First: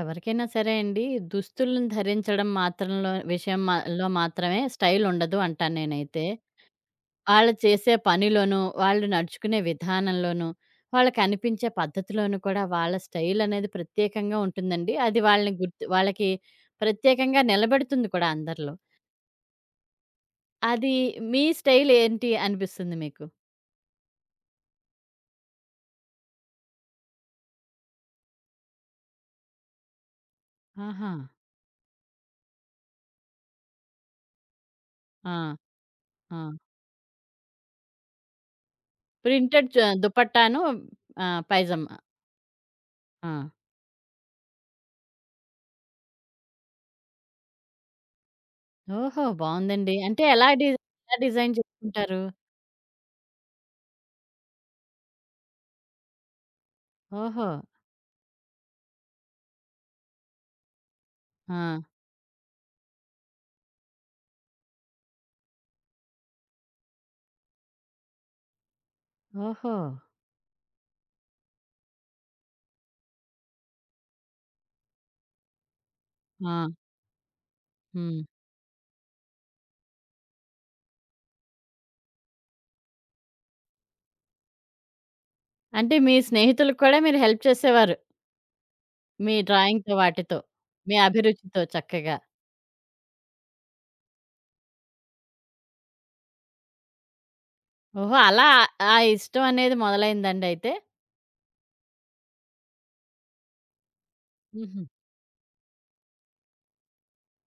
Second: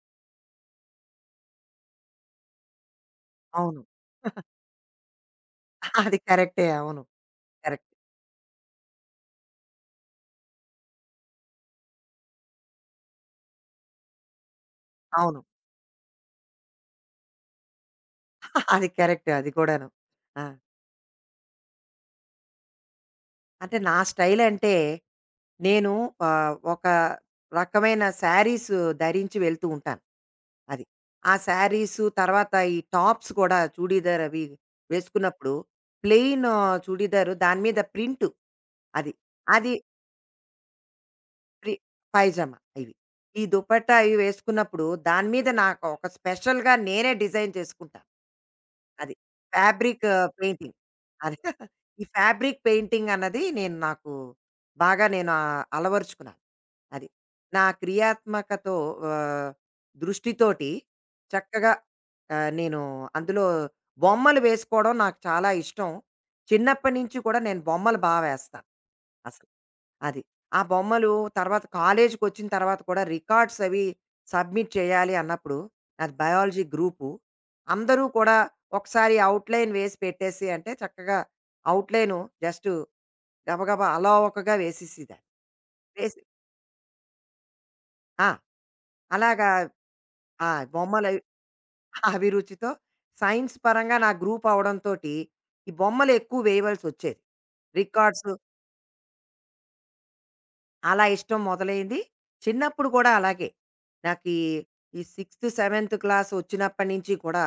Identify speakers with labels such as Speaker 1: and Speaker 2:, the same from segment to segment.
Speaker 1: ఎవరికైనా సరే అండి, దుస్తులను ధరించడం మాత్రంలో విషయం మా
Speaker 2: అవును.
Speaker 1: లో మాత్రమే స్టైల్ ఉండదు అంటాను
Speaker 2: అది
Speaker 1: నేనైతే.
Speaker 2: కరెక్టే. అవును.
Speaker 1: వాళ్ళు
Speaker 2: కరెక్ట్.
Speaker 1: చేసే పనిలోనూ, వాళ్ళు నడుచుకునే విధానంలోనూ, వాళ్ళకి అనిపించే పద్ధతిలోనూ కూడా వాళ్ళ స్టైల్ అనేది ప్రత్యేకంగా ఉంటుందండి. అది
Speaker 2: అవును.
Speaker 1: వాళ్ళని గుర్తు వాళ్ళకి ప్రత్యేకంగా నిలబెడుతుంది కూడా అందరిలో.
Speaker 2: అది కరెక్ట్. అది కూడాను. ఆ!
Speaker 1: అది మీ స్టైల్ ఏంటి అనిపిస్తుంది మీకు?
Speaker 2: అంటే నా స్టైల్ అంటే నేను ఒక రకమైన శారీస్ ధరించి వెళ్తూ ఉంటాను. అది.
Speaker 1: ఆహా!
Speaker 2: ఆ శారీసు తర్వాత ఈ టాప్స్ కూడా చూడీదార్ అవి వేసుకున్నప్పుడు
Speaker 1: ఆ! ఆ!
Speaker 2: ప్లెయిన్ చూడీదారు దాని మీద ప్రింట్ అది.
Speaker 1: ప్రింటెడ్
Speaker 2: అది
Speaker 1: చ దుపట్టాను
Speaker 2: ప్రి
Speaker 1: పైజామా.
Speaker 2: పైజామా ఇవి.
Speaker 1: ఆ!
Speaker 2: ఈ దుపట్టా ఇవి వేసుకున్నప్పుడు దాని మీద నాకు ఒక స్పెషల్‌గా నేనే డిజైన్ చేసుకుంటాను. అది.
Speaker 1: ఓహో! బావుందండి.
Speaker 2: ఫ్యాబ్రిక్
Speaker 1: అంటే ఎలా డి
Speaker 2: పెయింటింగ్.
Speaker 1: ఎలా
Speaker 2: అది.
Speaker 1: డిజైన్
Speaker 2: ఈ
Speaker 1: చేసుకుంటారు?
Speaker 2: ఫ్యాబ్రిక్ పెయింటింగ్ అన్నది నాకు బాగా నేను అలవరుచుకున్నాను. అది.
Speaker 1: ఓహో!
Speaker 2: నా క్రియాత్మకతో ఆహ్, దృష్టితోటి
Speaker 1: ఆ!
Speaker 2: చక్కగా నేను అందులో బొమ్మలు వేసుకోవడం నాకు చాలా ఇష్టం. చిన్నప్పటి నుంచి కూడా నేను బొమ్మలు బా వేస్తాను. అసలు.
Speaker 1: ఓహో!
Speaker 2: అది. ఆ బొమ్మలు తర్వాత కాలేజీకొచ్చిన తర్వాత కూడా రికార్డ్స్ అవి సబ్మిట్ చేయాలి అన్నప్పుడు, నాది
Speaker 1: ఆ!
Speaker 2: Biology group. అందరూ
Speaker 1: హ్మ్.
Speaker 2: కూడా ఒకసారి అవుట్‌లైన్ వేసి పెట్టేసి అంటే చక్కగా అవుట్‌లైను జస్టు గబగబా అలవోకగా వేసేసేదాన్ని.
Speaker 1: అంటే మీ
Speaker 2: వేసి
Speaker 1: స్నేహితులకు కూడా మీరు హెల్ప్ చేసేవారు.
Speaker 2: ఆ!
Speaker 1: మీ
Speaker 2: అలాగా
Speaker 1: డ్రాయింగ్‌తో వాటితో.
Speaker 2: ఆ!
Speaker 1: మీ
Speaker 2: బొమ్మలవి
Speaker 1: అభిరుచితో చక్కగా.
Speaker 2: అభిరుచితో సైన్స్ పరంగా నా గ్రూప్ అవ్వడంతోటి, ఈ బొమ్మలెక్కువ వేయవలసొచ్చేది.
Speaker 1: ఓహో!
Speaker 2: రికార్డ్స్
Speaker 1: అలా ఆ ఆ ఇష్టం అనేది మొదలైందండి అయితే.
Speaker 2: అలా ఇష్టం మొదలైంది. చిన్నప్పుడు కూడా అలాగే. నాకీ ఈ
Speaker 1: హుహు.
Speaker 2: ఈ సిక్స్త్, సెవెంత్ క్లాస్ వచ్చినప్పటి నుంచి కూడా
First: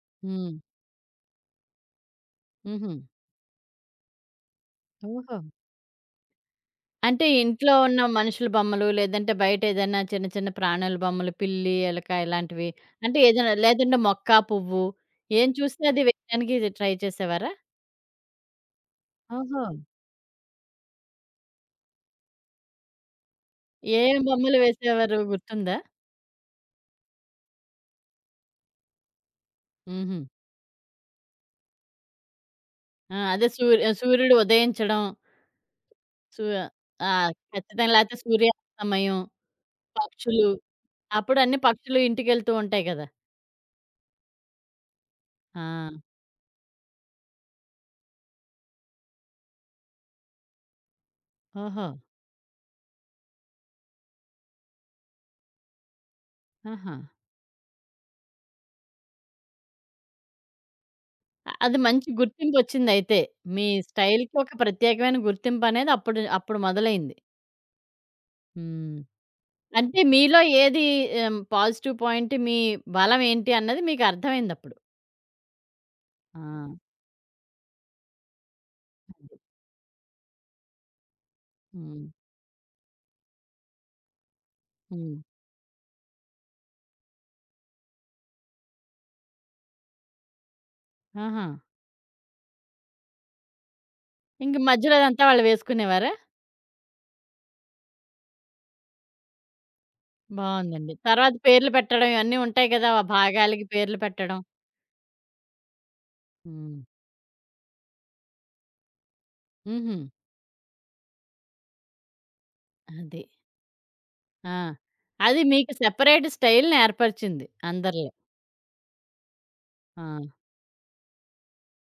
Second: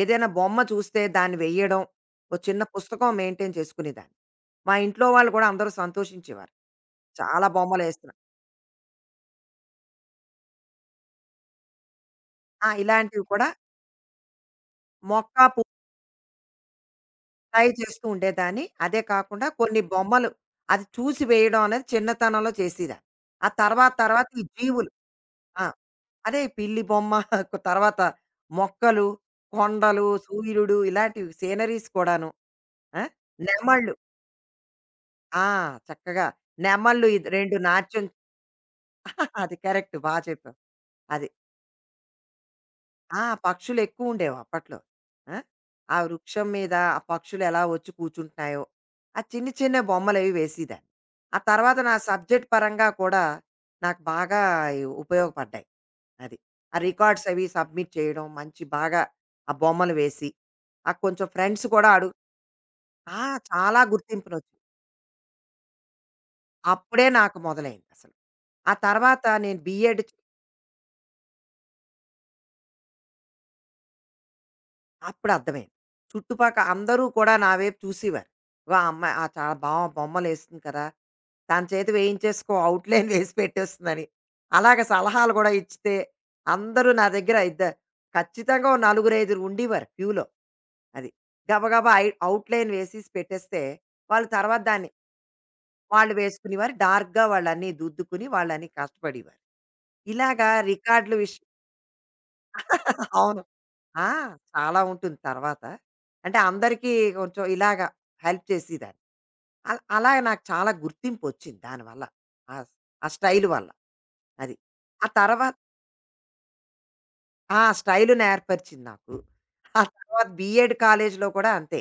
Speaker 2: ఏదైనా
Speaker 1: హ్మ్.
Speaker 2: బొమ్మ చూస్తే దాన్ని వెయ్యడం. ఒక చిన్న
Speaker 1: హుహు.
Speaker 2: పుస్తకం మెయింటైన్ చేసుకునేదాన్ని. మా ఇంట్లో వాళ్ళు
Speaker 1: ఓహో!
Speaker 2: కూడా అందరూ సంతోషించేవారు.
Speaker 1: అంటే
Speaker 2: చాలా
Speaker 1: ఇంట్లో ఉన్న
Speaker 2: బొమ్మలేస్తున్నా
Speaker 1: మనుషుల బొమ్మలు లేదంటే బయట ఏదైనా చిన్న చిన్న ప్రాణుల బొమ్మలు పిల్లి, ఎలక
Speaker 2: ఆ!
Speaker 1: ఇలాంటివి అంటే
Speaker 2: ఇలాంటివి కూడా
Speaker 1: ఏదైనా లేదంటే మొక్క, పువ్వు
Speaker 2: మొక్క,
Speaker 1: ఏం
Speaker 2: పువ్వు
Speaker 1: చూస్తే అది వేయడానికి ట్రై చేసేవారా?
Speaker 2: ట్రై చేస్తూ ఉండేదాన్ని. అదే కాకుండా
Speaker 1: ఓహో!
Speaker 2: కొన్ని బొమ్మలు అది చూసి వేయడం అనేది చిన్నతనంలో చేసేదాన్ని. ఆ తర్వాత
Speaker 1: ఏం
Speaker 2: తర్వాత ఈ
Speaker 1: బొమ్మలు
Speaker 2: జీవులు
Speaker 1: వేసేవారు
Speaker 2: ఆ!
Speaker 1: గుర్తుందా?
Speaker 2: అదే పిల్లి బొమ్మ తర్వాత మొక్కలు, కొండలు,
Speaker 1: హుహు.
Speaker 2: సూర్యుడు ఇలాంటివి సీనరీస్ కూడాను. ఆ!
Speaker 1: ఆ! అదే
Speaker 2: నెమళ్ళు
Speaker 1: సూర్యుడు ఉదయించడం.
Speaker 2: ఆ! చక్కగా
Speaker 1: సూ
Speaker 2: నెమళ్ళు
Speaker 1: ఆ!
Speaker 2: ఇది 2
Speaker 1: ఖచ్చితంగా
Speaker 2: నాట్యం
Speaker 1: లేతే సూర్యాస్తమయం,
Speaker 2: అది కరెక్ట్ బా
Speaker 1: పక్షులు.
Speaker 2: చెప్పావు. అది.
Speaker 1: అప్పుడు అన్ని పక్షులు ఇంటికెళ్తూ ఉంటాయి కదా!
Speaker 2: ఆ! పక్షులు ఎక్కువ ఉండేవి అప్పట్లో. ఆ!
Speaker 1: ఆ!
Speaker 2: ఆ వృక్షం మీద ఆ పక్షులు ఎలా వచ్చి కూర్చుంటున్నాయో, ఆ చిన్న చిన్న బొమ్మలవి వేసేదాన్ని. ఆ తర్వాత
Speaker 1: ఓహో!
Speaker 2: నా సబ్జెక్ట్ పరంగా కూడా నాకు బాగా ఈ ఉపయోగపడ్డాయి. అది. ఆ
Speaker 1: ఆహా!
Speaker 2: రికార్డ్స్ అవి సబ్మిట్ చేయడం మంచి బాగా ఆ బొమ్మలు వేసి, ఆ కొంచెం ఫ్రెండ్స్
Speaker 1: అది
Speaker 2: కూడా
Speaker 1: మంచి
Speaker 2: అడుగు
Speaker 1: గుర్తింపొచ్చిందయితే.
Speaker 2: ఆ!
Speaker 1: మీ
Speaker 2: చాలా
Speaker 1: స్టైల్‌కి ఒక
Speaker 2: గుర్తింపునొచ్చింది.
Speaker 1: ప్రత్యేకమైన గుర్తింపనేది అప్పుడు అప్పుడు
Speaker 2: అప్పుడే
Speaker 1: మొదలైంది.
Speaker 2: నాకు మొదలైందసలు. ఆ
Speaker 1: హ్మ్.
Speaker 2: తర్వాత నేను
Speaker 1: అంటే
Speaker 2: బీఎడ్
Speaker 1: మీలో ఏది పాజిటివ్ పాయింట్ మీ బలం ఏంటి అన్నది మీకు అర్థమైందప్పుడు.
Speaker 2: అప్పుడు అర్థమైంది.
Speaker 1: ఆ!
Speaker 2: చుట్టుపక్క అందరూ కూడా నా వైపు చూసేవారు. "వా! అమ్మాయి ఆ
Speaker 1: అది.
Speaker 2: చాలా బా బొమ్మలేస్తుంది కదా! తన చేత
Speaker 1: హ్మ్.
Speaker 2: వేయించేసుకో అవుట్‌లైన్ వేసి పెట్టేస్తుందని." అలాగ
Speaker 1: హ్మ్.
Speaker 2: సలహాలు గూడా ఇచ్చితే అందరూ నా దగ్గర ఇద్ద ఖచ్చితంగా ఓ నలుగురైదుగురు ఉండేవారు క్యూలో. అది.
Speaker 1: ఆహా!
Speaker 2: గబగబా ఐ అవుట్‌లైన్ వేసేసి పెట్టేస్తే, వాళ్ళు
Speaker 1: ఇంక
Speaker 2: తర్వాత దాన్ని
Speaker 1: మధ్యలో అదంతా వాళ్ళు
Speaker 2: వాళ్ళు
Speaker 1: వేసుకునేవారా?
Speaker 2: వేసుకునేవారు. డార్క్‌గా వాళ్ళన్నీ దుద్దుకుని వాళ్ళన్నీ కష్టపడేవారు. ఇలాగా
Speaker 1: బావుందండి.
Speaker 2: రికార్డులు
Speaker 1: తర్వాత
Speaker 2: విష్
Speaker 1: పేర్లు పెట్టడం ఇవన్నీ ఉంటాయి కదా! ఆ
Speaker 2: అవును.
Speaker 1: భాగాలకి పేర్లు
Speaker 2: ఆ!
Speaker 1: పెట్టడం.
Speaker 2: చాలా ఉంటుంది తర్వాత. అంటే
Speaker 1: హ్మ్.
Speaker 2: అందరికీ కొంచెం ఇలాగా హెల్ప్ చేసేదాన్ని. అల్
Speaker 1: హుహు.
Speaker 2: అలాగ నాకు చాలా గుర్తింపొచ్చింది దానివల్ల. ఆ స్ ఆ
Speaker 1: అది.
Speaker 2: స్టైల్ వల్ల. అది.
Speaker 1: ఆ!
Speaker 2: ఆ
Speaker 1: అది
Speaker 2: తర్వాత
Speaker 1: మీకు సెపరేట్ స్టైల్‌ని ఏర్పరిచింది
Speaker 2: ఆ!
Speaker 1: అందరిలో.
Speaker 2: స్టైలు నేర్పరిచింది నాకు. ఆ
Speaker 1: ఆ!
Speaker 2: తర్వాత బీఎడ్ కాలేజ్‌లో కూడా అంతే.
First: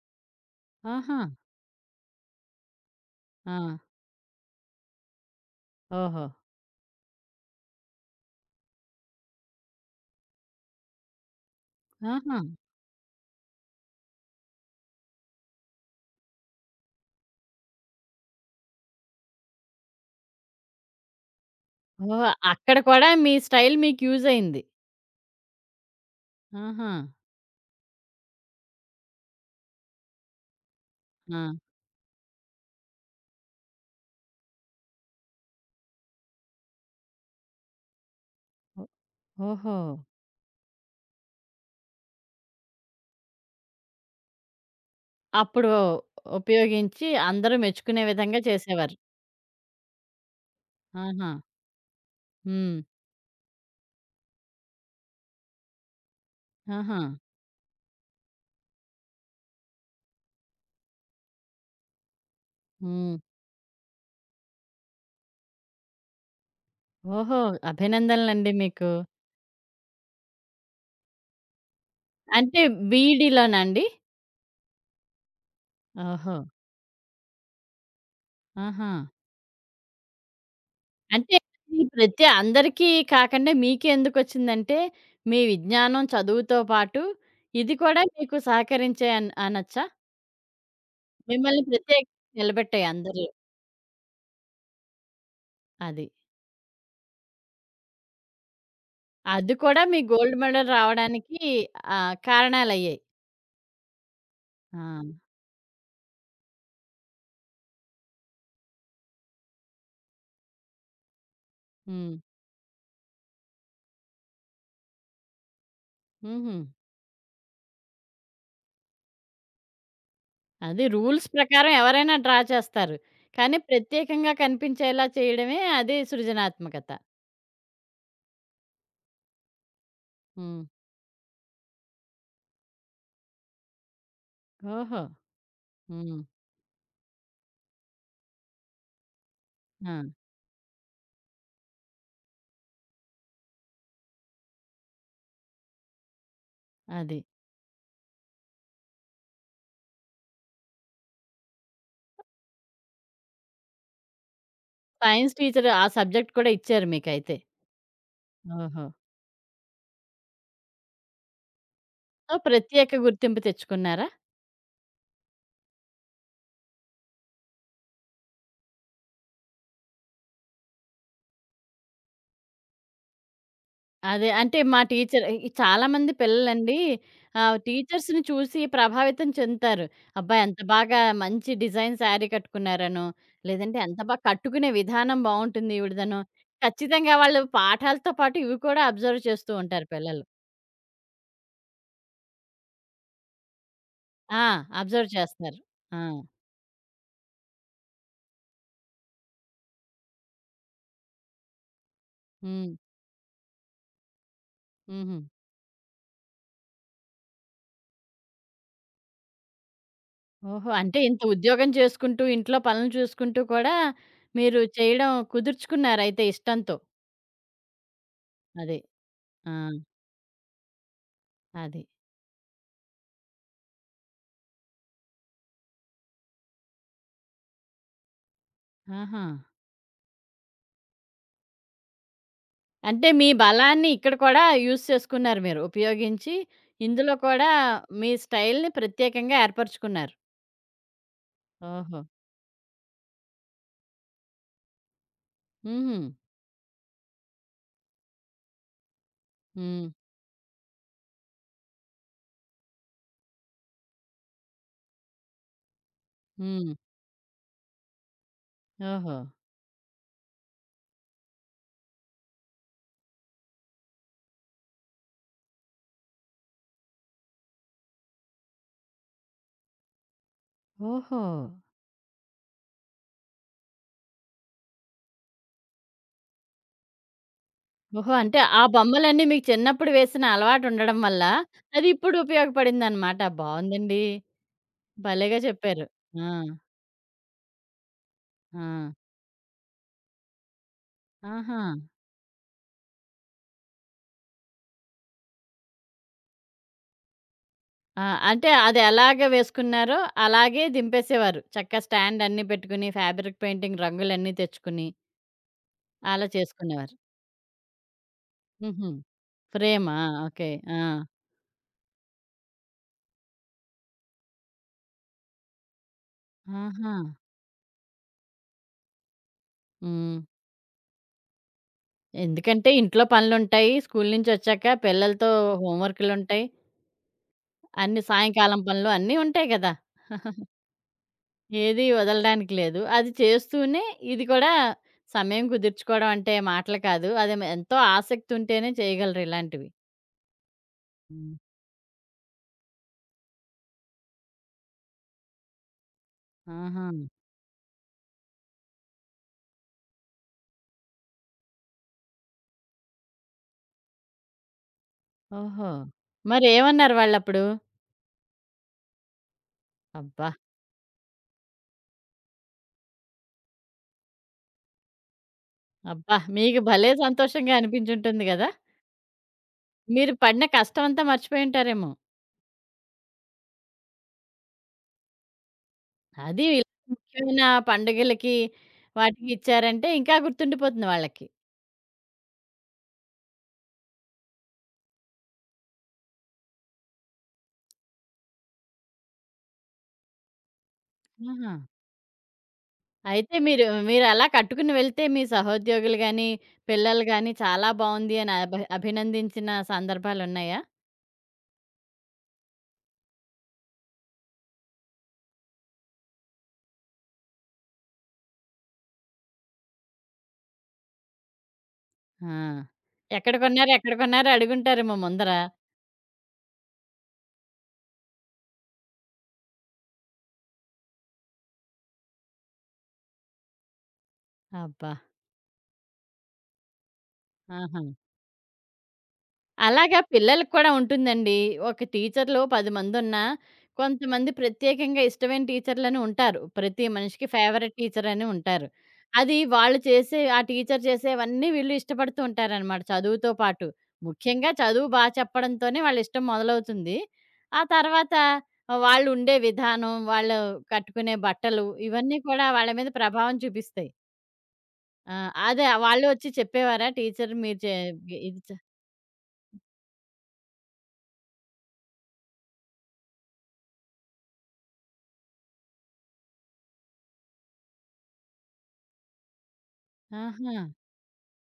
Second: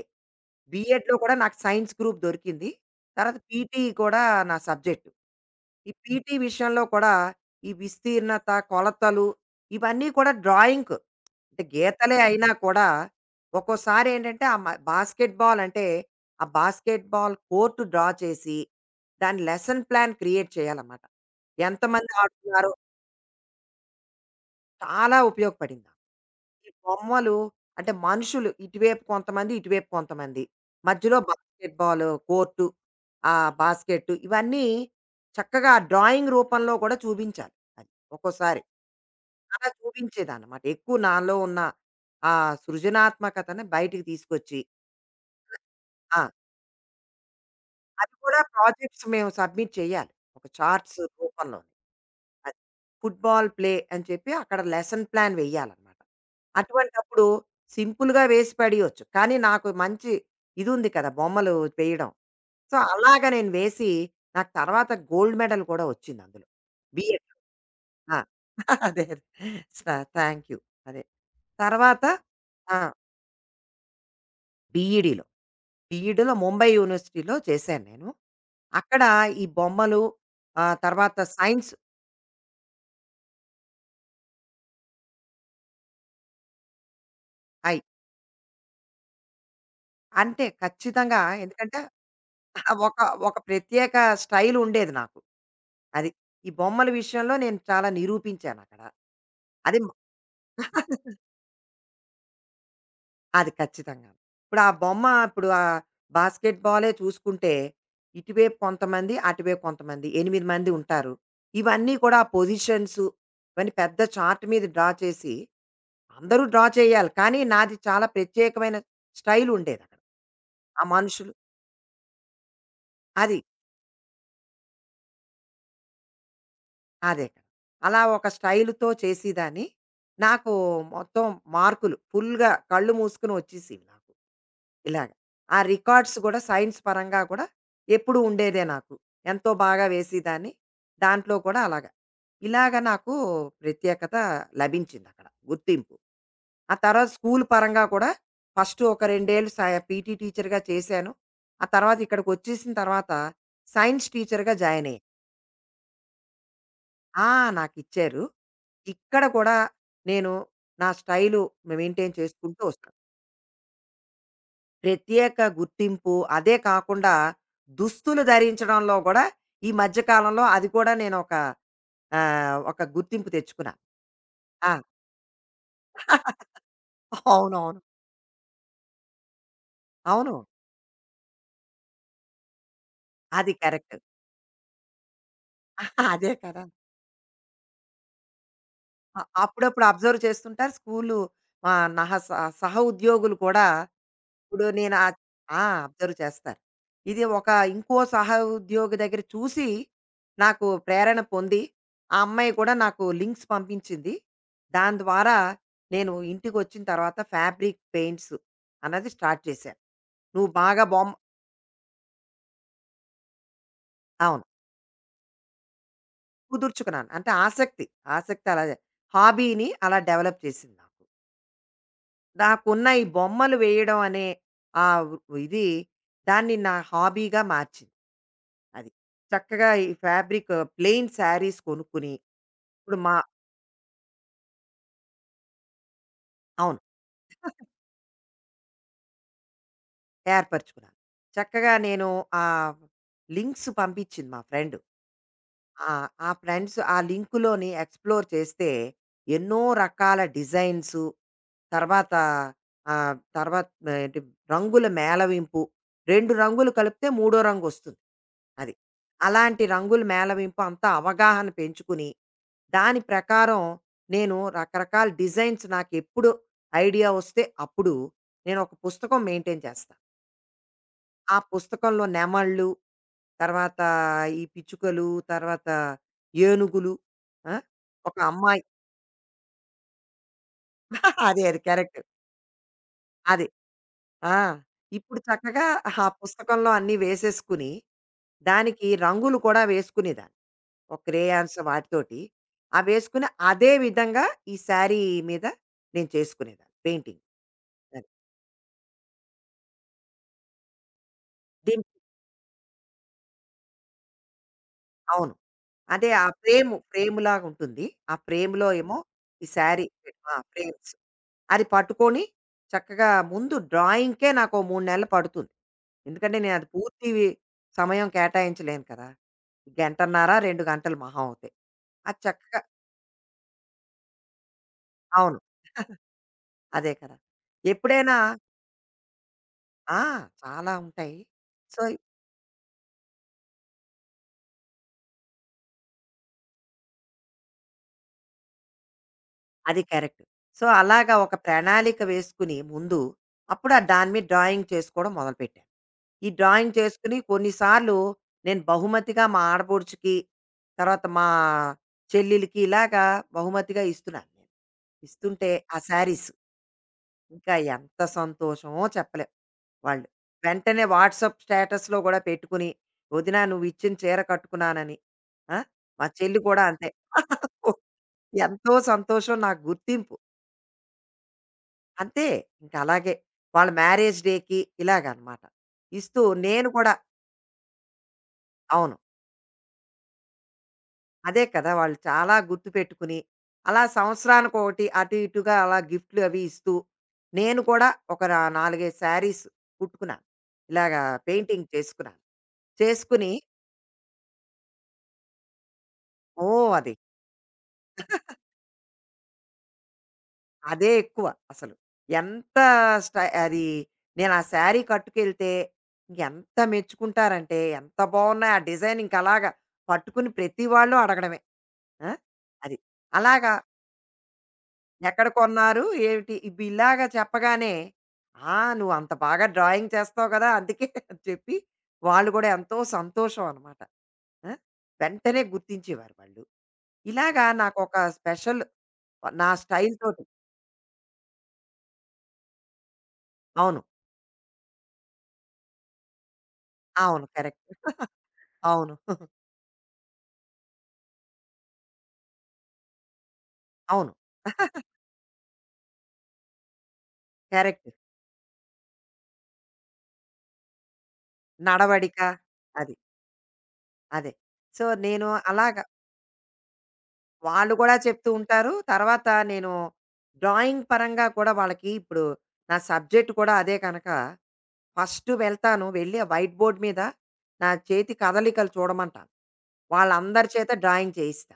Speaker 2: బీఎడ్‌లో
Speaker 1: ఆహా!
Speaker 2: కూడా నాకు సైన్స్ గ్రూప్ దొరికింది. తర్వాత
Speaker 1: ఆ!
Speaker 2: పీటీ కూడా నా సబ్జెక్టు. ఈ
Speaker 1: ఓహో!
Speaker 2: పీటీ విషయంలో కూడా ఈ విస్తీర్ణత, కొలతలు ఇవన్నీ కూడా డ్రాయింగ్‌కు అంటే గీతలే
Speaker 1: ఆహా!
Speaker 2: అయినా కూడా ఒక్కోసారి ఏంటంటే బాస్కెట్ బాల్ అంటే ఆ బాస్కెట్ బాల్ కోర్టు డ్రా చేసి దాని లెసన్ ప్లాన్ క్రియేట్ చేయాలన్నమాట ఎంతమంది
Speaker 1: ఓహ్!
Speaker 2: ఆడుతున్నారో
Speaker 1: అక్కడ కూడా మీ స్టైల్ మీకు యూజ్ అయింది.
Speaker 2: చాలా ఉపయోగపడింది ఈ
Speaker 1: ఆహా!
Speaker 2: బొమ్మలు అంటే మనుషులు ఇటువైపు కొంతమంది ఇటువైపు కొంతమంది మధ్యలో
Speaker 1: ఆ!
Speaker 2: బాస్కెట్ బాల్ కోర్టు ఆ బాస్కెట్ ఇవన్నీ చక్కగా డ్రాయింగ్ రూపంలో కూడా చూపించాలి అది ఒక్కోసారి
Speaker 1: ఓ
Speaker 2: అలా
Speaker 1: ఓహో!
Speaker 2: చూపించేదనమాట. ఎక్కువ నాలో ఉన్న ఆ సృజనాత్మకతని బయటికి తీసుకొచ్చి
Speaker 1: అప్పుడు
Speaker 2: ఆ!
Speaker 1: ఉపయోగించి అందరూ మెచ్చుకునే
Speaker 2: అది కూడా
Speaker 1: విధంగా చేసేవారు.
Speaker 2: ప్రాజెక్ట్స్ మేము సబ్మిట్ చేయాలి. ఒక చార్ట్స్
Speaker 1: ఆహా!
Speaker 2: రూపంలో. అది.
Speaker 1: హ్మ్.
Speaker 2: ఫుట్‌బాల్ ప్లే అని చెప్పి అక్కడ లెసన్ ప్లాన్ వెయ్యాలనమాట.
Speaker 1: ఆహా!
Speaker 2: అటువంటప్పుడు సింపుల్‌గా వేసి పడేయొచ్చు. కానీ నాకు మంచి ఇదుంది కదా! బొమ్మలు వేయడం. సో,
Speaker 1: హ్మ్.
Speaker 2: అలాగ నేను వేసి నాకు తర్వాత గోల్డ్ మెడల్ కూడా వచ్చింది అందులో. బిఎడ్.
Speaker 1: ఓహో!
Speaker 2: ఆ!
Speaker 1: అభినందనలండి మీకు.
Speaker 2: అదే. స థాంక్ యూ. అదే. తర్వాత
Speaker 1: అంటే
Speaker 2: ఆ!
Speaker 1: బీఈడీలోనండి?
Speaker 2: బీఈడీలో. బీఈడీలో
Speaker 1: ఓహో!
Speaker 2: ముంబై యూనివర్సిటీలో చేశాను నేను.
Speaker 1: ఆహా!
Speaker 2: అక్కడ ఈ బొమ్మలు తర్వాత
Speaker 1: అంటే
Speaker 2: సైన్స్
Speaker 1: ఈ ప్రతి అందరికీ కాకుండా మీకే ఎందుకొచ్చిందంటే, మీ విజ్ఞానం, చదువుతో పాటు ఇది
Speaker 2: అయి
Speaker 1: కూడా మీకు సహకరించాయి అనొచ్చా?
Speaker 2: అంటే ఖచ్చితంగా
Speaker 1: మిమ్మల్ని
Speaker 2: ఎందుకంటే
Speaker 1: ప్రత్యేకంగా నిలబెట్టాయి
Speaker 2: ఒక
Speaker 1: అందరిలో.
Speaker 2: ఒక ప్రత్యేక స్టైల్ ఉండేది నాకు. అది.
Speaker 1: అది.
Speaker 2: ఈ బొమ్మల విషయంలో నేను చాలా నిరూపించానక్కడ.
Speaker 1: అది
Speaker 2: అది
Speaker 1: కూడా
Speaker 2: మ
Speaker 1: మీ గోల్డ్ మెడల్ రావడానికి కారణాలయ్యాయి.
Speaker 2: అది ఖచ్చితంగా.
Speaker 1: ఆ!
Speaker 2: ఇప్పుడు ఆ బాస్కెట్ బాలే చూసుకుంటే, ఇటువైపు కొంతమంది, అటువైపు కొంతమంది 8 మంది ఉంటారు. ఇవన్నీ
Speaker 1: హ్మ్.
Speaker 2: కూడా ఆ పొజిషన్స్ ఇవన్నీ పెద్ద చార్ట్ మీద డ్రా చేసి, అందరూ
Speaker 1: హుహు.
Speaker 2: డ్రా చేయాలి. కానీ నాది చాలా ప్రత్యేకమైన స్టైల్ ఉండేదక్కడ. ఆ
Speaker 1: అది రూల్స్
Speaker 2: మనుషులు
Speaker 1: ప్రకారం ఎవరైనా డ్రా చేస్తారు.
Speaker 2: అది.
Speaker 1: కానీ ప్రత్యేకంగా కనిపించేలా చేయడమే అదే సృజనాత్మకత.
Speaker 2: అదే కదా! అలా ఒక స్టైల్‌తో చేసేదాన్ని. నాకు
Speaker 1: హ్మ్.
Speaker 2: మొత్తం మార్కులు ఫుల్‌గా కళ్ళు మూసుకొని వచ్చేసేవి నాకు.
Speaker 1: ఓహో!
Speaker 2: ఇలాగ. ఆ రికార్డ్స్
Speaker 1: హ్మ్.
Speaker 2: గూడా సైన్స్ పరంగా కూడా ఎప్పుడూ ఉండేదే నాకు. ఎంతో బాగా
Speaker 1: ఆ!
Speaker 2: వేసేదాన్ని. దాంట్లో కూడా అలాగా. ఇలాగ నాకు ప్రత్యేకత లభించిందక్కడ. గుర్తింపు. ఆ తర్వాత
Speaker 1: అది.
Speaker 2: స్కూల్ పరంగా కూడా ఫస్ట్ ఒక రెండేళ్ళు సై పీటీ టీచర్‌గా చేశాను. ఆ తర్వాత ఇక్కడికొచ్చేసిన తర్వాత సైన్స్ టీచర్‌గా జాయినయ్యాను.
Speaker 1: సైన్స్ టీచర్ ఆ సబ్జెక్ట్ కూడా ఇచ్చారు
Speaker 2: ఆ!
Speaker 1: మీకైతే.
Speaker 2: నాకిచ్చారు.
Speaker 1: ఓహో!
Speaker 2: ఇక్కడ కూడా నేను నా స్టైలు మెయింటైన్
Speaker 1: సో,
Speaker 2: చేసుకుంటూ
Speaker 1: ప్రత్యేక
Speaker 2: వస్తాను.
Speaker 1: గుర్తింపు తెచ్చుకున్నారా?
Speaker 2: ప్రత్యేక గుర్తింపు అదే కాకుండా దుస్తులు ధరించడంలో గూడా ఈ మధ్య కాలంలో అది కూడా నేనొక ఒక గుర్తింపు తెచ్చుకున్నాను.
Speaker 1: అదే అంటే
Speaker 2: ఆ!
Speaker 1: మా టీచర్ ఇ చాలామంది పిల్లలండి
Speaker 2: అవునవును.
Speaker 1: టీచర్స్‌ని చూసి ప్రభావితం చెందుతారు.
Speaker 2: అవును.
Speaker 1: అబ్బా! ఎంత బాగా మంచి డిజైన్ శారీ కట్టుకున్నారనో,
Speaker 2: అది
Speaker 1: లేదంటే
Speaker 2: కరెక్ట్.
Speaker 1: ఎంత బాగా కట్టుకునే విధానం బావుంటుంది ఈవిడదనో,
Speaker 2: అదే కదా!
Speaker 1: ఖచ్చితంగా వాళ్ళు పాఠాలతో పాటు ఇవి కూడా అబ్జర్వ్ చేస్తూ
Speaker 2: అప్పుడప్పుడు
Speaker 1: ఉంటారు
Speaker 2: అబ్జర్వ్
Speaker 1: పిల్లలు.
Speaker 2: చేస్తుంటారు. స్కూలు మా నహ స సహ ఉద్యోగులు కూడా
Speaker 1: ఆ!
Speaker 2: ఇప్పుడు నేను ఆ
Speaker 1: అబ్జర్వ్ చేస్తారు.
Speaker 2: ఆ!
Speaker 1: ఆ!
Speaker 2: అబ్జర్వ్ చేస్తారు. ఇది ఒక ఇంకో సహ ఉద్యోగి దగ్గర చూసి, నాకు ప్రేరణ పొంది, ఆ అమ్మాయి కూడా
Speaker 1: హ్మ్.
Speaker 2: నాకు లింక్స్ పంపించింది. దాని
Speaker 1: హుహు.
Speaker 2: ద్వారా నేను ఇంటికొచ్చిన తర్వాత ఫ్యాబ్రిక్ పెయింట్స్ అన్నది స్టార్ట్ చేశాను. నువ్వు
Speaker 1: ఓహో!
Speaker 2: బాగా
Speaker 1: అంటే
Speaker 2: బొమ్మ
Speaker 1: ఇంత ఉద్యోగం చేసుకుంటూ, ఇంట్లో పనులు చూసుకుంటూ కూడా
Speaker 2: అవును.
Speaker 1: మీరు చేయడం కుదుర్చుకున్నారయితే ఇష్టంతో.
Speaker 2: కుదుర్చుకున్నాను. అంటే ఆసక్తి, ఆసక్తి అలా
Speaker 1: అది. ఆ!
Speaker 2: హాబీని అలా డెవలప్ చేసింది నాకు.
Speaker 1: అది.
Speaker 2: నాకున్న ఈ బొమ్మలు వేయడం అనే ఇది దాన్ని నా హాబీగా మార్చింది అది
Speaker 1: ఆహా!
Speaker 2: చక్కగా ఈ ఫ్యాబ్రిక్ ప్లెయిన్ శారీస్ కొనుక్కుని ఇప్పుడు
Speaker 1: అంటే
Speaker 2: మా
Speaker 1: మీ బలాన్ని ఇక్కడ కూడా యూజ్ చేసుకున్నారు మీరు. ఉపయోగించి
Speaker 2: అవును
Speaker 1: ఇందులో కూడా మీ స్టైల్‌ని ప్రత్యేకంగా ఏర్పరుచుకున్నారు.
Speaker 2: ఏర్పరచుకున్నాను చక్కగా
Speaker 1: ఓహో!
Speaker 2: నేను ఆ లింక్స్ పంపించింది మా ఫ్రెండ్ ఆ
Speaker 1: హుహు.
Speaker 2: ఆ ఫ్రెండ్స్ ఆ లింకులోని ఎక్స్ప్లోర్ చేస్తే ఎన్నో
Speaker 1: హ్మ్.
Speaker 2: రకాల డిజైన్స్ తర్వాత ఆ, తర్వాత ఏంటి రంగుల మేళవింపు రెండు రంగులు
Speaker 1: హ్మ్.
Speaker 2: కలిపితే మూడో రంగు వస్తుంది అది.
Speaker 1: ఓహో!
Speaker 2: అలాంటి రంగుల మేళవింపు అంతా అవగాహన పెంచుకుని, దాని ప్రకారం నేను రకరకాల డిజైన్స్ నాకెప్పుడు ఐడియా వస్తే అప్పుడు నేనొక పుస్తకం మెయింటైన్ చేస్తా.
Speaker 1: ఓహో!
Speaker 2: ఆ పుస్తకంలో నెమళ్ళు, తర్వాత ఈ పిచ్చుకలు, తర్వాత ఏనుగులు ఆ!
Speaker 1: ఓహో!
Speaker 2: ఒక
Speaker 1: అంటే
Speaker 2: అమ్మాయి
Speaker 1: ఆ బొమ్మలన్నీ మీకు చిన్నప్పుడు వేసిన అలవాటుండడం వల్ల,
Speaker 2: అదే అది
Speaker 1: అది
Speaker 2: కరెక్ట్.
Speaker 1: ఇప్పుడు ఉపయోగపడిందనమాట.
Speaker 2: అది.
Speaker 1: బావుందండి.
Speaker 2: ఆ! ఇప్పుడు
Speaker 1: భలేగా
Speaker 2: చక్కగా
Speaker 1: చెప్పారు.
Speaker 2: ఆ
Speaker 1: ఆ!
Speaker 2: పుస్తకంలో అన్నీ వేసేసుకుని,
Speaker 1: ఆ!
Speaker 2: దానికి రంగులు కూడా వేసుకునేదాన్ని. ఒక క్రేయాన్స్
Speaker 1: ఆహా!
Speaker 2: వాటితోటి. అవేసుకుని అదే విధంగా ఈ శారీ మీద నేను చేసుకునేదాన్ని పెయింటింగ్.
Speaker 1: ఆ!
Speaker 2: అది.
Speaker 1: అంటే అదెలాగ వేసుకున్నారో అలాగే దింపేసేవారు. చక్క
Speaker 2: దీనికి
Speaker 1: స్టాండ్ అన్నీ పెట్టుకుని, ఫ్యాబ్రిక్ పెయింటింగ్ రంగులన్నీ తెచ్చుకుని,
Speaker 2: అవును. అదే
Speaker 1: అలా చేసుకునేవారు.
Speaker 2: ఫ్రేమ్‌లాగా ఉంటుంది. ఆ ఫ్రేమ్‌లో
Speaker 1: హుహు.
Speaker 2: ఏమో ఈ శారీ
Speaker 1: ఫ్రేమా?
Speaker 2: పెట్ ఆ!
Speaker 1: ఓకే. ఆ!
Speaker 2: ఫ్రేమ్స్. అది పట్టుకొని చక్కగా ముందు డ్రాయింగ్‌కే నాకో 3 నెలలు పడుతుంది. ఎందుకంటే నేను అది
Speaker 1: ఆహా!
Speaker 2: పూర్తి సమయం కేటాయించలేను కదా!
Speaker 1: హ్మ్.
Speaker 2: గంటన్నర, 2 గంటలు మహా అవుతాయి. అది చక్కగా
Speaker 1: ఎందుకంటే ఇంట్లో పనులుంటాయి. స్కూలు నుంచొచ్చాక పిల్లలతో
Speaker 2: అవును.
Speaker 1: హోంవర్కులుంటాయి.
Speaker 2: అదే కదా!
Speaker 1: అన్ని
Speaker 2: ఎప్పుడైనా
Speaker 1: సాయంకాలం పనులు అన్నీ ఉంటాయి గదా!
Speaker 2: ఆ! చాలా ఉంటాయి. సో
Speaker 1: ఏది వదలడానికి లేదు. అది చేస్తూనే ఇది కూడా సమయం కుదుర్చుకోవడం అంటే మాటలు కాదు. అది మ ఎంతో ఆసక్తుంటేనే చేయగలరు ఇలాంటివి.
Speaker 2: అది కరెక్ట్. సో, అలాగా ఒక
Speaker 1: హ్మ్.
Speaker 2: ప్రణాళిక వేసుకుని ముందు, అప్పుడు ఆ దాని మీద డ్రాయింగ్ చేసుకోవడం మొదలుపెట్టాను. ఈ డ్రాయింగ్
Speaker 1: ఆహా!
Speaker 2: చేసుకుని కొన్నిసార్లు నేను బహుమతిగా మా ఆడపడుచుకి, తర్వాత మా చెల్లెలికి ఇలాగా బహుమతిగా ఇస్తున్నాను. నేను ఇస్తుంటే
Speaker 1: ఓహో!
Speaker 2: ఆ శారీస్
Speaker 1: మరేమన్నారు వాళ్ళప్పుడు?
Speaker 2: ఇంకా ఎంత సంతోషమో చెప్పలేం వాళ్ళు.
Speaker 1: అబ్బా!
Speaker 2: వెంటనే వాట్సాప్ స్టేటస్‌లో గూడా పెట్టుకుని, "వదిన నువ్విచ్చిన చీర కట్టుకున్నానని." ఆ! మా
Speaker 1: అబ్బా!
Speaker 2: చెల్లి
Speaker 1: మీకు
Speaker 2: కూడా అంతే.
Speaker 1: భలే సంతోషంగా అనిపించుంటుంది గదా!
Speaker 2: ఎంతో సంతోషం నాకు
Speaker 1: మీరు
Speaker 2: గుర్తింపు.
Speaker 1: పడిన కష్టమంతా మర్చిపోయుంటారేమో.
Speaker 2: అంతే. ఇంకా అలాగే. వాళ్ళ మ్యారేజ్ డేకి ఇలాగనమాట. ఇస్తూ
Speaker 1: అది
Speaker 2: నేను
Speaker 1: ఇలాంటి
Speaker 2: కూడా
Speaker 1: ముఖ్యమైన పండుగలకి,
Speaker 2: అవును.
Speaker 1: వాటికి ఇచ్చారంటే ఇంకా గుర్తుండిపోతుంది వాళ్ళకి.
Speaker 2: అదే కదా! వాళ్ళు చాలా గుర్తుపెట్టుకుని, అలా సంవత్సరానికొకటి అటు ఇటుగా అలా గిఫ్ట్‌లు అవి ఇస్తూ, నేను కూడా ఒక రా 4, 5 శారీస్ కుట్టుకున్నాను. ఇలాగా
Speaker 1: ఆహా!
Speaker 2: పెయింటింగ్ చేసుకున్నాను. చేసుకుని
Speaker 1: అయితే మీరలా కట్టుకుని వెళ్తే మీ సహోద్యోగులు గాని,
Speaker 2: ఓహ్! అది.
Speaker 1: పిల్లలు గాని చాలా బావుంది అని అభినందించిన సందర్భాలున్నాయా?
Speaker 2: అదే ఎక్కువ అసలు. ఎంత స్ట అది నేను ఆ శారీ కట్టుకెళ్తే ఎంత మెచ్చుకుంటారంటే, ఎంత బావున్నాయి ఆ డిజైన్ ఇంకలాగా పట్టుకుని ప్రతి వాళ్ళు అడగడమే. ఆ!
Speaker 1: ఆ!
Speaker 2: అది. అలాగా
Speaker 1: ఎక్కడ కొన్నారు? అడుగుంటారేమో
Speaker 2: ఎక్కడ
Speaker 1: ముందర.
Speaker 2: కొన్నారు? ఏమిటి? ఇలాగ చెప్పగానే, "ఆ! నువ్వు అంత బాగా డ్రాయింగ్ చేస్తావు కదా! అందుకే" అని చెప్పి వాళ్ళు కూడా ఎంతో సంతోషం అనమాట. ఆ!
Speaker 1: అబ్బా!
Speaker 2: వెంటనే గుర్తించేవారు వాళ్ళు. ఇలాగా
Speaker 1: ఆహా!
Speaker 2: నాకొక స్పెషల్ నా స్టైల్
Speaker 1: అలాగా
Speaker 2: తోటి
Speaker 1: పిల్లలకి కూడా ఉంటుందండి. ఒక టీచర్‌లో 10 మందున్నా,
Speaker 2: అవును.
Speaker 1: కొంతమంది ప్రత్యేకంగా ఇష్టమైన టీచర్‌లని ఉంటారు. ప్రతి
Speaker 2: అవును.
Speaker 1: మనిషికి
Speaker 2: కరెక్ట్.
Speaker 1: ఫేవరెట్ టీచరని ఉంటారు.
Speaker 2: అవును.
Speaker 1: అది వాళ్ళు చేసే ఆ టీచర్ చేసేవన్నీ వీళ్ళు ఇష్టపడుతూ ఉంటారనమాట చదువుతో పాటు.
Speaker 2: అవును.
Speaker 1: ముఖ్యంగా చదువు బా చెప్పడంతోనే వాళ్ళిష్టం మొదలవుతుంది. ఆ
Speaker 2: కరెక్ట్.
Speaker 1: తర్వాత వాళ్ళుండే విధానం, వాళ్ళు కట్టుకునే బట్టలు
Speaker 2: నడవడిక
Speaker 1: ఇవన్నీ కూడా వాళ్ళ మీద
Speaker 2: అది.
Speaker 1: ప్రభావం చూపిస్తాయి.
Speaker 2: అదే. సో,
Speaker 1: ఆ!
Speaker 2: నేను
Speaker 1: అదే
Speaker 2: అలాగ
Speaker 1: వాళ్ళు వచ్చి చెప్పేవారా టీచర్ మీరు
Speaker 2: వాళ్ళు
Speaker 1: చే
Speaker 2: కూడా చెప్తూ
Speaker 1: ఇది చ
Speaker 2: ఉంటారు. తర్వాత నేను డ్రాయింగ్ పరంగా కూడా వాళ్ళకి ఇప్పుడు నా సబ్జెక్ట్ కూడా అదే కనుక ఫస్ట్ వెళ్తాను. వెళ్ళి ఆ వైట్ బోర్డ్ మీద నా చేతి కదలికలు చూడమంటాను. వాళ్ళందరి
Speaker 1: ఆహా!
Speaker 2: చేత డ్రాయింగ్ చేయిస్తా.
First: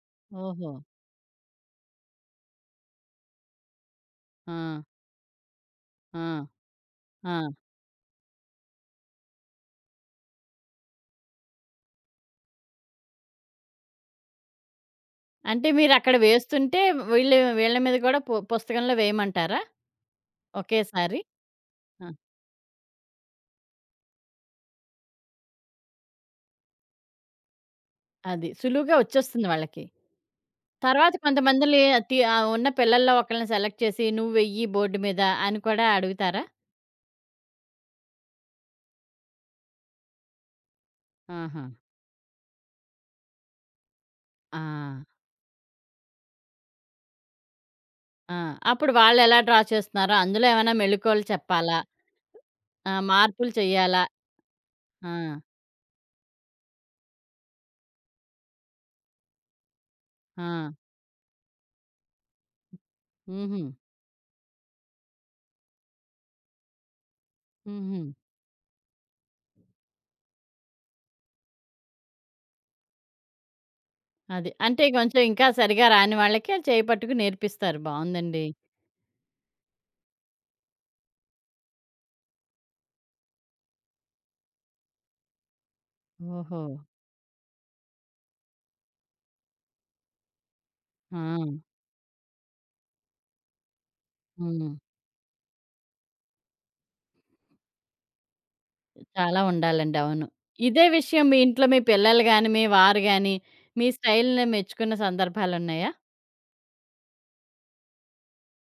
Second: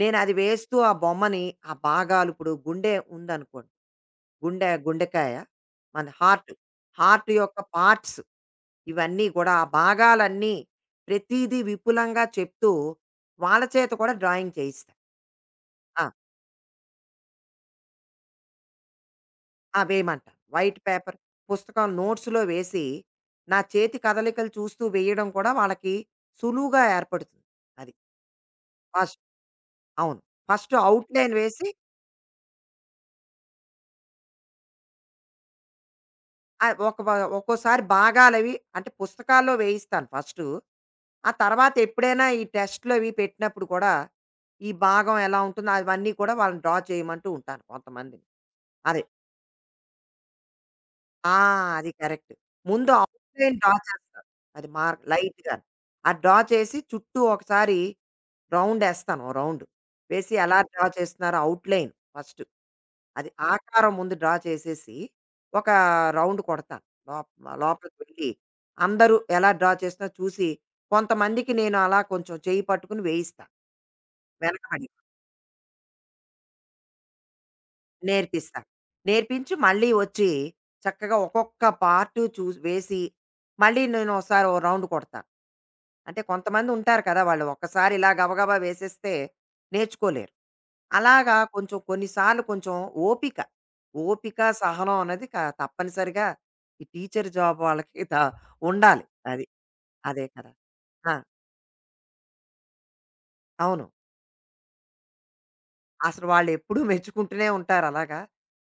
Speaker 2: నేను అది
Speaker 1: ఓహో!
Speaker 2: వేస్తూ ఆ బొమ్మని ఆ భాగాలు ఇప్పుడు గుండె ఉందనుకోండి.
Speaker 1: ఆ!
Speaker 2: గుండె గుండెకాయ, మన
Speaker 1: ఆ!
Speaker 2: హార్ట్, హార్ట్
Speaker 1: ఆ!
Speaker 2: యొక్క పార్ట్స్ ఇవన్నీ కూడా ఆ భాగాలన్నీ ప్రతీదీ విపులంగా చెప్తూ వాళ్ళ చేత కూడా డ్రాయింగ్ చేయిస్తా.
Speaker 1: అంటే
Speaker 2: ఆ!
Speaker 1: మీరక్కడ వేస్తుంటే వీళ్ళ మీద కూడా పుస్తకంలో వేయమంటారా?
Speaker 2: ఆ! వేయమంటాను. వైట్ పేపర్
Speaker 1: ఒకేసారి?
Speaker 2: పుస్తకం
Speaker 1: ఆ!
Speaker 2: నోట్స్‌లో వేసి, నా చేతి కదలికలు చూస్తూ వేయడం కూడా వాళ్ళకి సులువుగా ఏర్పడుతుంది. అది.
Speaker 1: అది. సులువుగా
Speaker 2: ఫస్ట్
Speaker 1: వచ్చేస్తుంది వాళ్ళకి.
Speaker 2: అవును. ఫస్ట్
Speaker 1: తర్వాత
Speaker 2: ఔట్‌లైన్ వేసి
Speaker 1: కొంతమందిని ఉన్న పిల్లల్లో ఒకళ్ళని సెలెక్ట్ చేసి "నువ్వు వెయ్యి బోర్డు మీద" అని కూడా అడుగుతారా?
Speaker 2: ఒక వ ఒక్కోసారి భాగాలవి అంటే పుస్తకాల్లో వేయిస్తాను ఫస్టు. ఆ
Speaker 1: ఆహా!
Speaker 2: తర్వాత ఎప్పుడైనా ఈ టెస్ట్‌లవి పెట్టినప్పుడు కూడా,
Speaker 1: ఆ!
Speaker 2: ఈ భాగం ఎలా ఉంటుందో అవన్నీ కూడా వాళ్ళని డ్రా చేయమంటూ ఉంటాను కొంతమందిని.
Speaker 1: ఆ! అప్పుడు
Speaker 2: అదే.
Speaker 1: వాళ్ళెలా డ్రా చేస్తున్నారో అందులో ఏమైనా మెళకువలు
Speaker 2: ఆ!
Speaker 1: చెప్పాలా?
Speaker 2: అది కరెక్ట్. ముందు
Speaker 1: మార్పులు
Speaker 2: అవుట్‌లైన్ డ్రా
Speaker 1: చేయాలా?
Speaker 2: చేస్తాను. అది మార్క్
Speaker 1: ఆ!
Speaker 2: లైట్‌గా. ఆ డ్రా చేసి చుట్టూ ఒకసారి రౌండేస్తాను. ఓ రౌండ్ వేసి
Speaker 1: ఆ!
Speaker 2: ఎలా డ్రా చేస్తున్నారో అవుట్‌లైన్ ఫస్ట్. అది
Speaker 1: హుహు.
Speaker 2: ఆకారం ముందు డ్రా చేసేసి, ఒక రౌండ్ కొడతాను. లోపలికి
Speaker 1: హుహు.
Speaker 2: వెళ్ళి అందరూ ఎలా డ్రా చేస్తున్నారో చూసి, కొంతమందికి నేను అలా కొంచెం చెయ్యి పట్టుకుని వేయిస్తాను.
Speaker 1: అది. అంటే
Speaker 2: వెనకబడి.
Speaker 1: కొంచెం ఇంకా సరిగా రాని వాళ్ళకి అది చేయి పట్టుకు నేర్పిస్తారు. బావుందండి.
Speaker 2: నేర్పిస్తా. నేర్పించి మళ్ళీ వచ్చి చక్కగా ఒక్కొక్క పార్టు చూ వేసి మళ్ళీ నేను ఒకసారి ఓ రౌండ్ కొడతాను. అంటే
Speaker 1: ఓహో!
Speaker 2: కొంతమంది ఉంటారు కదా! వాళ్ళు ఒక్కసారి ఇలా గబగబా వేసేస్తే నేర్చుకోలేరు.
Speaker 1: ఆ!
Speaker 2: అలాగా కొంచెం కొన్ని సార్లు కొంచెం ఓపిక,
Speaker 1: హ్మ్.
Speaker 2: సహనం అన్నది తప్పనిసరిగా ఈ టీచర్ జాబ్ వాళ్ళకి ఉండాలి.
Speaker 1: చాలా
Speaker 2: అది.
Speaker 1: ఉండాలండి. అవును.
Speaker 2: అదే కదా!
Speaker 1: ఇదే
Speaker 2: ఆ!
Speaker 1: విషయం మీ ఇంట్లో మీ పిల్లలు గాని, మీ వారు గాని,
Speaker 2: అవును.
Speaker 1: మీ స్టైల్‌ని మెచ్చుకున్న సందర్భాలున్నాయా?
Speaker 2: అసలు వాళ్ళెప్పుడూ మెచ్చుకుంటూనే ఉంటారు అలాగా.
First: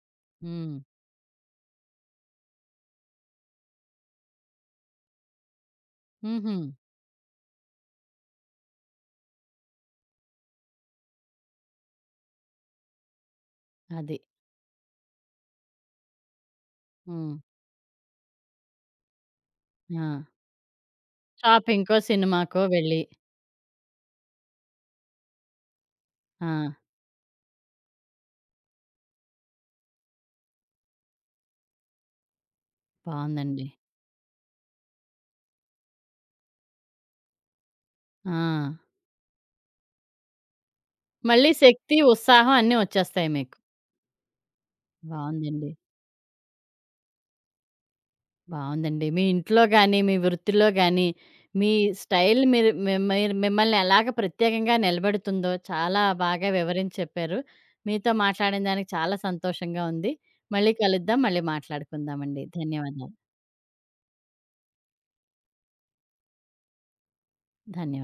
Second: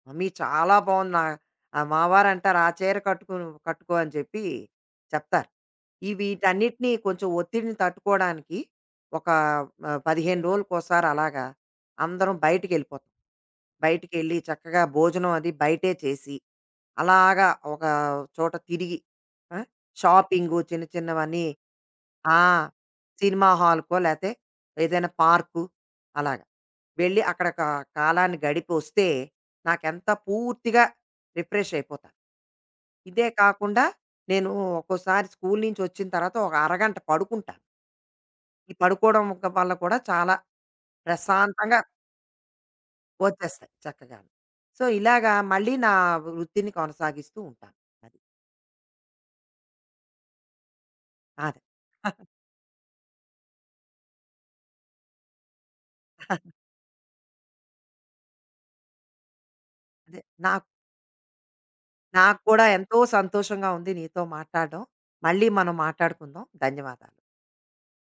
Speaker 2: మమ్మీ చాలా
Speaker 1: హ్మ్.
Speaker 2: బావుంది. నా మావారంటారు "ఆ చీర కట్టుకును కట్టుకో" అని చెప్పి చెప్తారు. ఈ
Speaker 1: హుహు.
Speaker 2: వీటన్నిటిని కొంచెం ఒత్తిడిని తట్టుకోవడానికి ఒక 15 రోజులకోసారి అలాగా అందరం బయటికెళ్ళిపోతాం.
Speaker 1: అది.
Speaker 2: బయటికెళ్ళి చక్కగా భోజనం అది బయటే చేసి,
Speaker 1: హ్మ్.
Speaker 2: అలాగా ఒక చోట తిరిగి ఆ!
Speaker 1: ఆ!
Speaker 2: షాపింగు చిన్న చిన్నవన్నీ
Speaker 1: షాపింగ్‌కో,
Speaker 2: ఆ!
Speaker 1: సినిమాకో వెళ్ళి.
Speaker 2: సినిమా హాల్‌కో లేతే ఏదైనా పార్కు అలాగ.
Speaker 1: ఆ!
Speaker 2: వెళ్ళి అక్కడ కా కాలాన్ని గడిపి వస్తే నాకెంత పూర్తిగా రిఫ్రెష్ అయిపోతాను. ఇదే
Speaker 1: బావుందండి.
Speaker 2: కాకుండా నేను ఒక్కోసారి స్కూల్ నుంచి వచ్చిన తర్వాత ఒక అరగంట పడుకుంటాను.
Speaker 1: ఆ!
Speaker 2: ఈ పడుకోవడం వల్ల కూడా చాలా
Speaker 1: మళ్ళీ
Speaker 2: ప్రశాంతంగా
Speaker 1: శక్తి, ఉత్సాహం అన్నీ వచ్చేస్తాయి మీకు.
Speaker 2: వచ్చేస్తాయి చక్కగాను. సో, ఇలాగా
Speaker 1: బావుందండి.
Speaker 2: మళ్ళీ నా వృత్తిని కొనసాగిస్తూ ఉంటాను. అది.
Speaker 1: బావుందండి. మీ ఇంట్లో గాని, మీ వృత్తిలో గాని,
Speaker 2: అదే.
Speaker 1: మీ స్టైల్ మీరు మిమ్మల్ని ఎలాగ ప్రత్యేకంగా నిలబెడుతుందో చాలా బాగా వివరించి చెప్పారు. మీతో మాట్లాడిన దానికి చాలా సంతోషంగా ఉంది.
Speaker 2: అదే. నాకు
Speaker 1: మళ్ళీ కలుద్దాం. మళ్ళీ
Speaker 2: నాకు
Speaker 1: మాట్లాడుకుందామండి.
Speaker 2: కూడా ఎంతో
Speaker 1: ధన్యవాదాలు.
Speaker 2: సంతోషంగా ఉంది నీతో మాట్లాడడం. మళ్ళీ మనం మాట్లాడుకుందాం. ధన్యవాదాలు.
Speaker 1: ధన్యవాదాలు.